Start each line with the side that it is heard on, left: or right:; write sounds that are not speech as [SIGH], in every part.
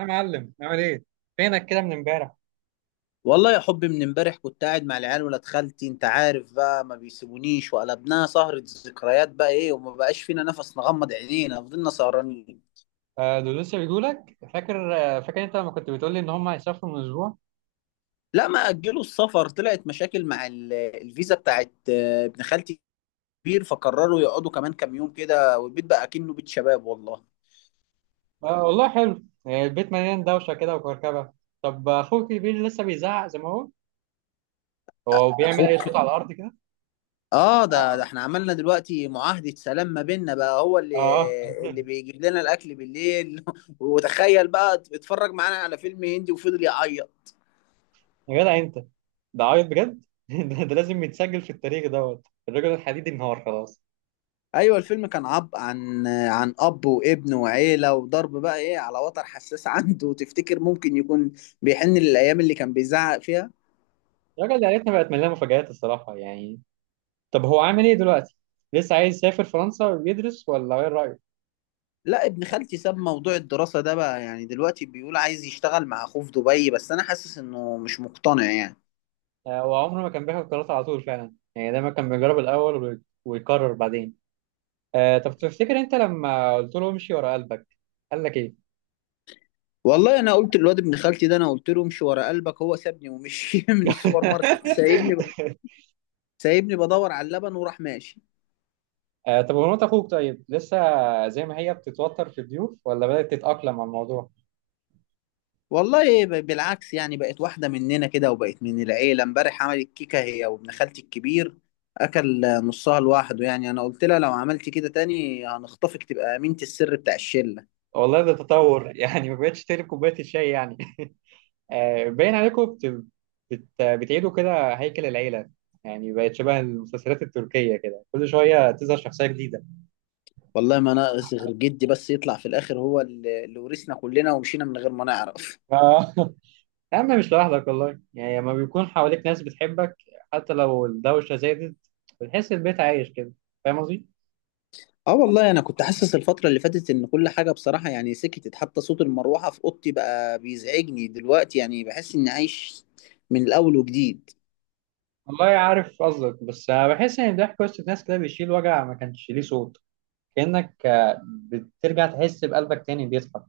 right: يا معلم، عامل ايه؟ فينك كده من امبارح؟
left: والله يا حبي، من امبارح كنت قاعد مع العيال ولاد خالتي. انت عارف بقى، ما بيسيبونيش، وقلبناها سهرة ذكريات، بقى ايه. وما بقاش فينا نفس نغمض عينينا، فضلنا سهرانين.
right: آه، دول لسه بيجوا لك؟ فاكر انت لما كنت بتقول لي ان هم هيسافروا من اسبوع؟
left: لا، ما اجلوا السفر، طلعت مشاكل مع الفيزا بتاعت ابن خالتي كبير فقرروا يقعدوا كمان كام يوم كده، والبيت بقى كأنه بيت شباب والله.
right: آه والله، حلو. البيت مليان دوشه كده وكركبه. طب اخوك الكبير لسه بيزعق زي ما هو؟ هو بيعمل اي
left: اخوك،
right: صوت على الارض كده؟
left: اه، ده احنا عملنا دلوقتي معاهدة سلام ما بيننا، بقى هو
right: اه،
left: اللي بيجيب لنا الاكل بالليل [LAUGHS] وتخيل بقى اتفرج معانا على فيلم هندي وفضل يعيط.
right: يا جدع انت، ده عيط بجد؟ [LAUGHS] ده لازم يتسجل في التاريخ. دوت الراجل الحديدي، انهار خلاص.
left: ايوه الفيلم كان عب عن عن اب وابن وعيله، وضرب بقى ايه على وتر حساس [LAUGHS] عنده. وتفتكر ممكن يكون بيحن للايام اللي كان بيزعق فيها.
right: عيلتنا بقت مليانه مفاجآت الصراحه يعني. طب هو عامل ايه دلوقتي؟ لسه عايز يسافر فرنسا ويدرس، ولا ايه رأيك؟
left: لا، ابن خالتي ساب موضوع الدراسه ده بقى، يعني دلوقتي بيقول عايز يشتغل مع اخوه في دبي، بس انا حاسس انه مش مقتنع يعني.
right: آه، وعمره ما كان بياخد قرارات على طول فعلا، يعني دايما كان بيجرب الأول ويقرر بعدين. آه، طب تفتكر أنت لما قلت له امشي ورا قلبك، قال لك إيه؟
left: والله انا قلت للواد ابن خالتي ده، انا قلت له امشي ورا قلبك، هو سابني ومشي [LAUGHS] من السوبر ماركت، سايبني.
right: [LAUGHS]
left: سايبني بدور على اللبن وراح ماشي.
right: آه، طب ومرات أخوك، طيب لسه زي ما هي بتتوتر في الضيوف، ولا بدأت تتأقلم على الموضوع؟
left: والله بالعكس، يعني بقت واحدة مننا كده وبقت من العيلة. امبارح عملت كيكة هي وابن خالتي الكبير، أكل نصها لوحده. يعني أنا قلت لها لو عملتي كده تاني هنخطفك، تبقى أمينة السر بتاع الشلة.
right: والله ده تطور. [LAUGHS] يعني ما بقتش تقلب كوباية الشاي يعني. آه، باين عليكم بتعيدوا كده هيكل العيلة. يعني بقت شبه المسلسلات التركية، كده كل شوية تظهر شخصية جديدة.
left: والله ما ناقص غير جدي بس يطلع في الآخر هو اللي ورثنا كلنا ومشينا من غير ما نعرف.
right: [LAUGHS] آه. يا عم، مش لوحدك والله. يعني لما بيكون حواليك ناس بتحبك، حتى لو الدوشة زادت، بتحس البيت عايش كده. فاهم قصدي؟
left: اه والله انا كنت حاسس الفترة اللي فاتت ان كل حاجة بصراحة يعني سكتت، حتى صوت المروحة في اوضتي بقى بيزعجني دلوقتي، يعني بحس اني عايش من الاول وجديد.
right: والله عارف قصدك، بس أنا بحس إن ضحك وسط ناس كده بيشيل وجع ما كانش ليه صوت. كأنك، بترجع تحس بقلبك تاني بيضحك.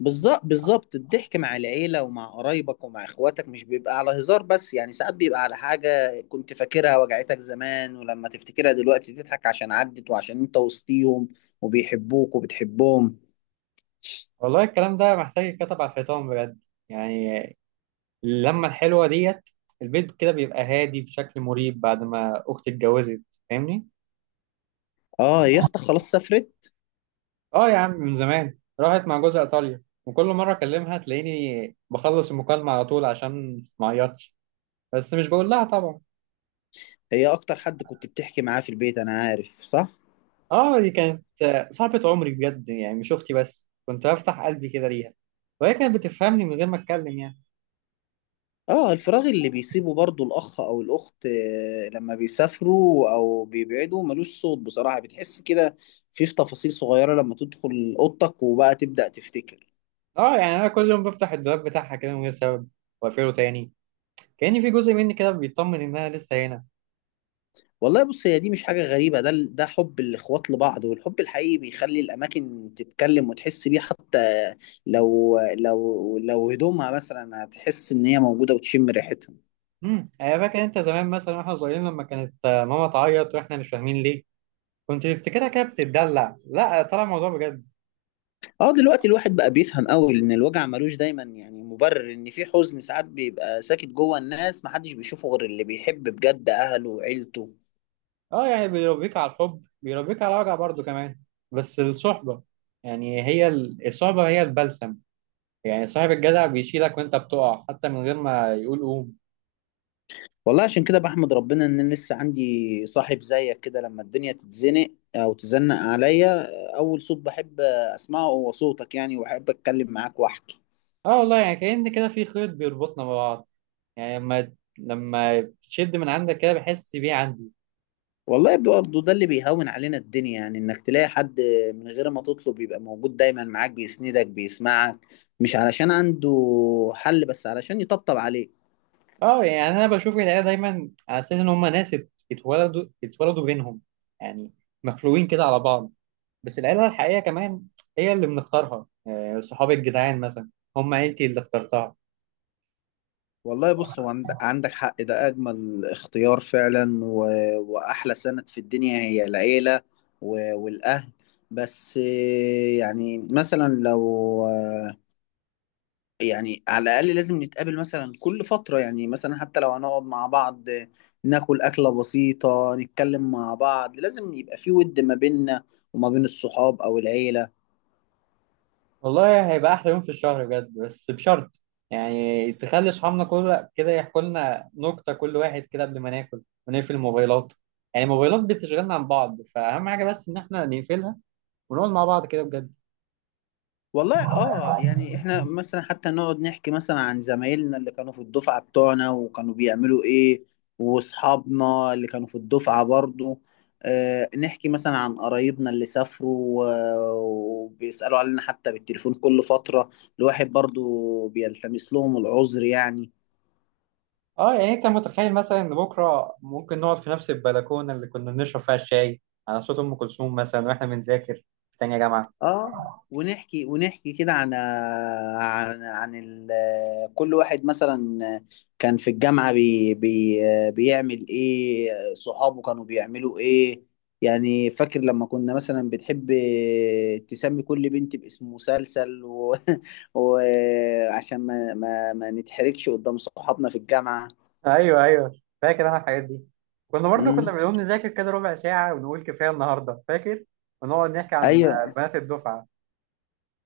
left: بالظبط بالظبط، الضحك مع العيلة ومع قرايبك ومع اخواتك مش بيبقى على هزار بس، يعني ساعات بيبقى على حاجة كنت فاكرها وجعتك زمان، ولما تفتكرها دلوقتي تضحك عشان عدت، وعشان انت وسطيهم وبيحبوك وبتحبهم.
right: والله الكلام ده محتاج يتكتب على الحيطان بجد يعني. اللمة الحلوة ديت، البيت كده بيبقى هادي بشكل مريب بعد ما أختي اتجوزت. فاهمني؟
left: اه هي اختك خلاص سافرت.
right: اه يا عم، من زمان راحت مع جوزها ايطاليا، وكل مره اكلمها تلاقيني بخلص المكالمه على طول عشان ما اعيطش. بس مش بقول لها طبعا.
left: هي اكتر حد كنت بتحكي معاه في البيت، انا عارف، صح.
right: اه، دي كانت صاحبه عمري بجد، يعني مش اختي بس، كنت بفتح قلبي كده ليها، وهي كانت بتفهمني من غير ما اتكلم يعني.
left: اه الفراغ اللي بيسيبه برضو الاخ او الاخت لما بيسافروا او بيبعدوا ملوش صوت بصراحة، بتحس كده في تفاصيل صغيرة لما تدخل اوضتك، وبقى تبدأ تفتكر.
right: اه يعني انا كل يوم بفتح الدولاب بتاعها كده من غير سبب، واقفله تاني، كاني في جزء مني كده بيطمن انها لسه هنا.
left: والله بص، هي دي مش حاجة غريبة، ده حب الإخوات لبعض، والحب الحقيقي بيخلي الأماكن تتكلم وتحس بيه، حتى لو هدومها مثلا، هتحس إن هي موجودة وتشم ريحتها.
right: انا فاكر انت زمان مثلا، واحنا صغيرين، لما كانت، ماما تعيط واحنا مش فاهمين ليه، كنت تفتكرها كده بتتدلع. لا، طلع الموضوع بجد.
left: اه دلوقتي الواحد بقى بيفهم قوي إن الوجع ملوش دايما يعني مبرر، إن في حزن ساعات بيبقى ساكت جوه الناس، محدش بيشوفه غير اللي بيحب بجد أهله وعيلته.
right: اه يعني بيربيك على الحب، بيربيك على وجع برضه كمان. بس الصحبة، يعني هي الصحبة هي البلسم. يعني صاحب الجدع بيشيلك وانت بتقع، حتى من غير ما يقول قوم.
left: والله عشان كده بحمد ربنا ان أنا لسه عندي صاحب زيك كده، لما الدنيا تتزنق او تزنق عليا، اول صوت بحب اسمعه هو صوتك، يعني واحب اتكلم معاك واحكي.
right: اه والله، يعني كأن كده في خيط بيربطنا ببعض. يعني لما تشد من عندك كده، بحس بيه عندي.
left: والله برضه ده اللي بيهون علينا الدنيا، يعني انك تلاقي حد من غير ما تطلب يبقى موجود دايما معاك، بيسندك بيسمعك، مش علشان عنده حل، بس علشان يطبطب عليك.
right: اه يعني انا بشوف العيلة دايما على اساس ان هم ناس اتولدوا بينهم، يعني مخلوقين كده على بعض. بس العيلة الحقيقية كمان، هي اللي بنختارها، يعني صحاب الجدعان مثلا، هم عيلتي اللي اخترتها.
left: والله بص، هو عندك حق، ده أجمل اختيار فعلا. وأحلى سند في الدنيا هي العيلة والأهل. بس يعني مثلا لو يعني على الأقل لازم نتقابل مثلا كل فترة، يعني مثلا حتى لو هنقعد مع بعض ناكل أكلة بسيطة، نتكلم مع بعض، لازم يبقى في ود ما بيننا وما بين الصحاب أو العيلة.
right: والله هيبقى احلى يوم في الشهر بجد، بس بشرط، يعني تخلي اصحابنا كل كده يحكوا لنا نكته، كل واحد كده قبل ما ناكل، ونقفل الموبايلات. يعني الموبايلات بتشغلنا عن بعض، فاهم حاجه؟ بس ان احنا نقفلها ونقعد مع بعض كده بجد.
left: والله اه، يعني احنا مثلا حتى نقعد نحكي مثلا عن زمايلنا اللي كانوا في الدفعة بتوعنا وكانوا بيعملوا ايه، واصحابنا اللي كانوا في الدفعة برضو. آه نحكي مثلا عن قرايبنا اللي سافروا وبيسألوا علينا حتى بالتليفون كل فترة، الواحد برضو بيلتمس لهم العذر يعني.
right: اه يعني انت متخيل مثلا ان بكره ممكن نقعد في نفس البلكونه اللي كنا بنشرب فيها الشاي، على صوت ام كلثوم مثلا، واحنا بنذاكر في تانية جامعه.
left: اه ونحكي ونحكي كده عن كل واحد مثلا كان في الجامعة، بيعمل ايه، صحابه كانوا بيعملوا ايه. يعني فاكر لما كنا مثلا بتحب تسمي كل بنت باسم مسلسل [LAUGHS] وعشان ما نتحرجش قدام صحابنا في الجامعة.
right: ايوه، ايوه، فاكر انا الحاجات دي. كنا برضو كنا
left: امم
right: بنقوم نذاكر كده ربع ساعه ونقول كفايه النهارده، فاكر؟ ونقعد نحكي عن
left: ايوه،
right: بنات الدفعه.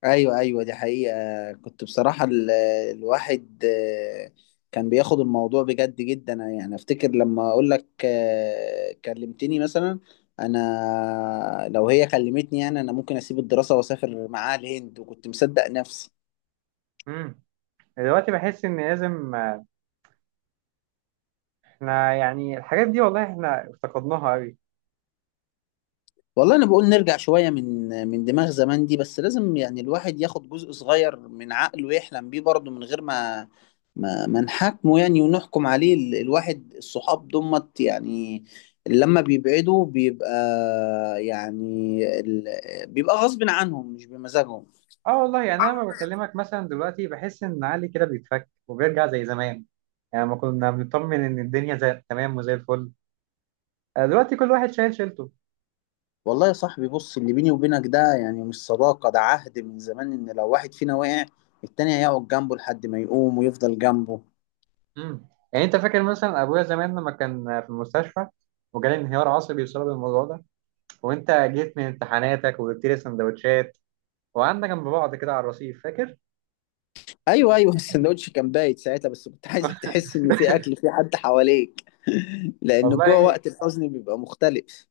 left: ايوه، ايوه، دي حقيقة. كنت بصراحة الواحد كان بياخد الموضوع بجد جدا. يعني افتكر لما اقول لك كلمتني مثلا، انا لو هي كلمتني، يعني انا ممكن اسيب الدراسة واسافر معاها الهند، وكنت مصدق نفسي.
right: امم دلوقتي بحس ان لازم، احنا يعني الحاجات دي والله، احنا افتقدناها قوي.
left: والله انا بقول نرجع شويه من دماغ زمان دي، بس لازم يعني الواحد ياخد جزء صغير من عقله يحلم بيه برضه من غير ما ما نحاكمه يعني ونحكم عليه. الواحد الصحاب دمت يعني لما بيبعدوا بيبقى، يعني بيبقى غصب عنهم مش بمزاجهم.
right: اه والله، يعني انا لما بكلمك مثلا دلوقتي، بحس ان علي كده بيتفك وبيرجع زي زمان. يعني ما كنا بنطمن ان الدنيا زي تمام وزي الفل. آه، دلوقتي كل واحد شايل شيلته.
left: والله يا صاحبي بص، اللي بيني وبينك ده يعني مش صداقة، ده عهد من زمان إن لو واحد فينا وقع التاني هيقعد جنبه لحد ما يقوم ويفضل جنبه.
right: يعني انت فاكر مثلا ابويا زمان لما كان في المستشفى، وجالي انهيار عصبي بسبب الموضوع ده، وانت جيت من امتحاناتك وجبت لي سندوتشات، وقعدنا جنب بعض كده على الرصيف، فاكر؟
left: ايوه ايوه، السندوتش كان بايت ساعتها، بس كنت عايزك تحس ان في اكل، في حد حواليك [LAUGHS] لان جوه
right: والله
left: وقت الحزن بيبقى مختلف.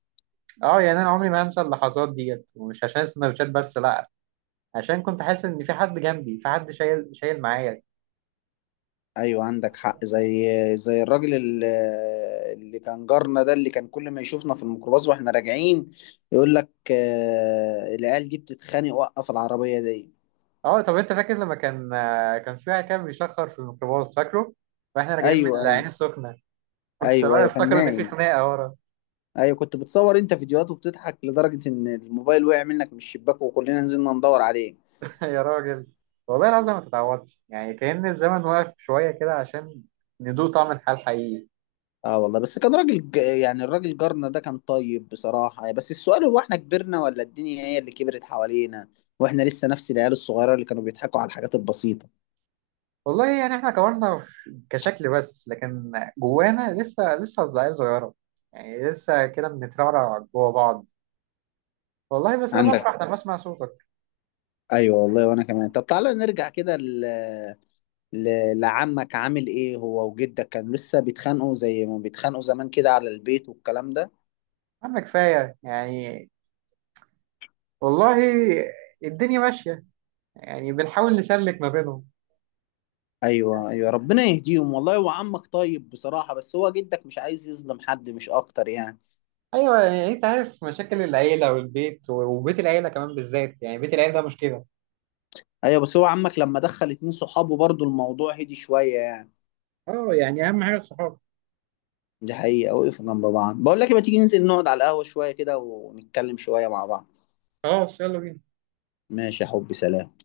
right: اه، يعني انا عمري ما هنسى اللحظات ديت، ومش عشان السندوتشات بس، لا، عشان كنت حاسس ان في حد جنبي، في حد شايل شايل معايا.
left: ايوه عندك حق، زي الراجل اللي كان جارنا ده، اللي كان كل ما يشوفنا في الميكروباص واحنا راجعين يقول لك العيال دي بتتخانق، وقف العربيه دي.
right: اه طب انت فاكر لما كان في واحد كان بيشخر في الميكروباص، فاكره؟ واحنا راجعين من
left: ايوه
right: العين
left: ايوه،
right: السخنه. [LAUGHS]
left: ايوه
right: والسواق
left: ايوه، كان
right: افتكر ان في
left: نايم.
right: خناقه ورا.
left: ايوه كنت بتصور انت فيديوهات وبتضحك لدرجه ان الموبايل وقع منك من الشباك، وكلنا نزلنا ندور عليه.
right: [LAUGHS] يا راجل، والله العظيم ما تتعوضش. يعني كأن الزمن واقف شويه كده عشان ندوق طعم الحال حقيقي.
left: اه والله بس كان راجل، يعني الراجل جارنا ده كان طيب بصراحة. بس السؤال، هو احنا كبرنا ولا الدنيا هي اللي كبرت حوالينا، واحنا لسه نفس العيال الصغيرة اللي كانوا بيضحكوا على الحاجات البسيطة؟
right: والله يعني احنا كبرنا كشكل بس، لكن جوانا لسه عيال صغيره، يعني لسه كده بنترعرع جوا بعض. والله بس انا بفرح
left: عندك
right: لما اسمع صوتك.
left: [LAUGHS] ايوه والله، وانا كمان. طب تعالى نرجع كده ل... لعمك، عامل ايه هو وجدك؟ كانوا لسه بيتخانقوا زي ما بيتخانقوا زمان كده على البيت والكلام ده؟
right: يا عم كفايه يعني، والله الدنيا ماشية، يعني بنحاول نسلك ما بينهم.
left: ايوه ايوه، ربنا يهديهم والله. هو عمك طيب بصراحة، بس هو جدك مش عايز يظلم حد، مش اكتر يعني.
right: أيوة، يعني أنت عارف مشاكل العيلة والبيت، وبيت العيلة كمان بالذات، يعني بيت العيلة ده مشكلة.
left: ايوه بس هو عمك لما دخل 2 صحابه برضو الموضوع هدي شوية يعني.
right: أه، يعني أهم حاجة الصحاب.
left: دي حقيقة، وقف جنب بعض. بقول لك إيه، ما تيجي ننزل نقعد على القهوة شوية كده ونتكلم شوية مع بعض؟
right: خلاص يلا بينا.
left: ماشي يا حبي، سلام.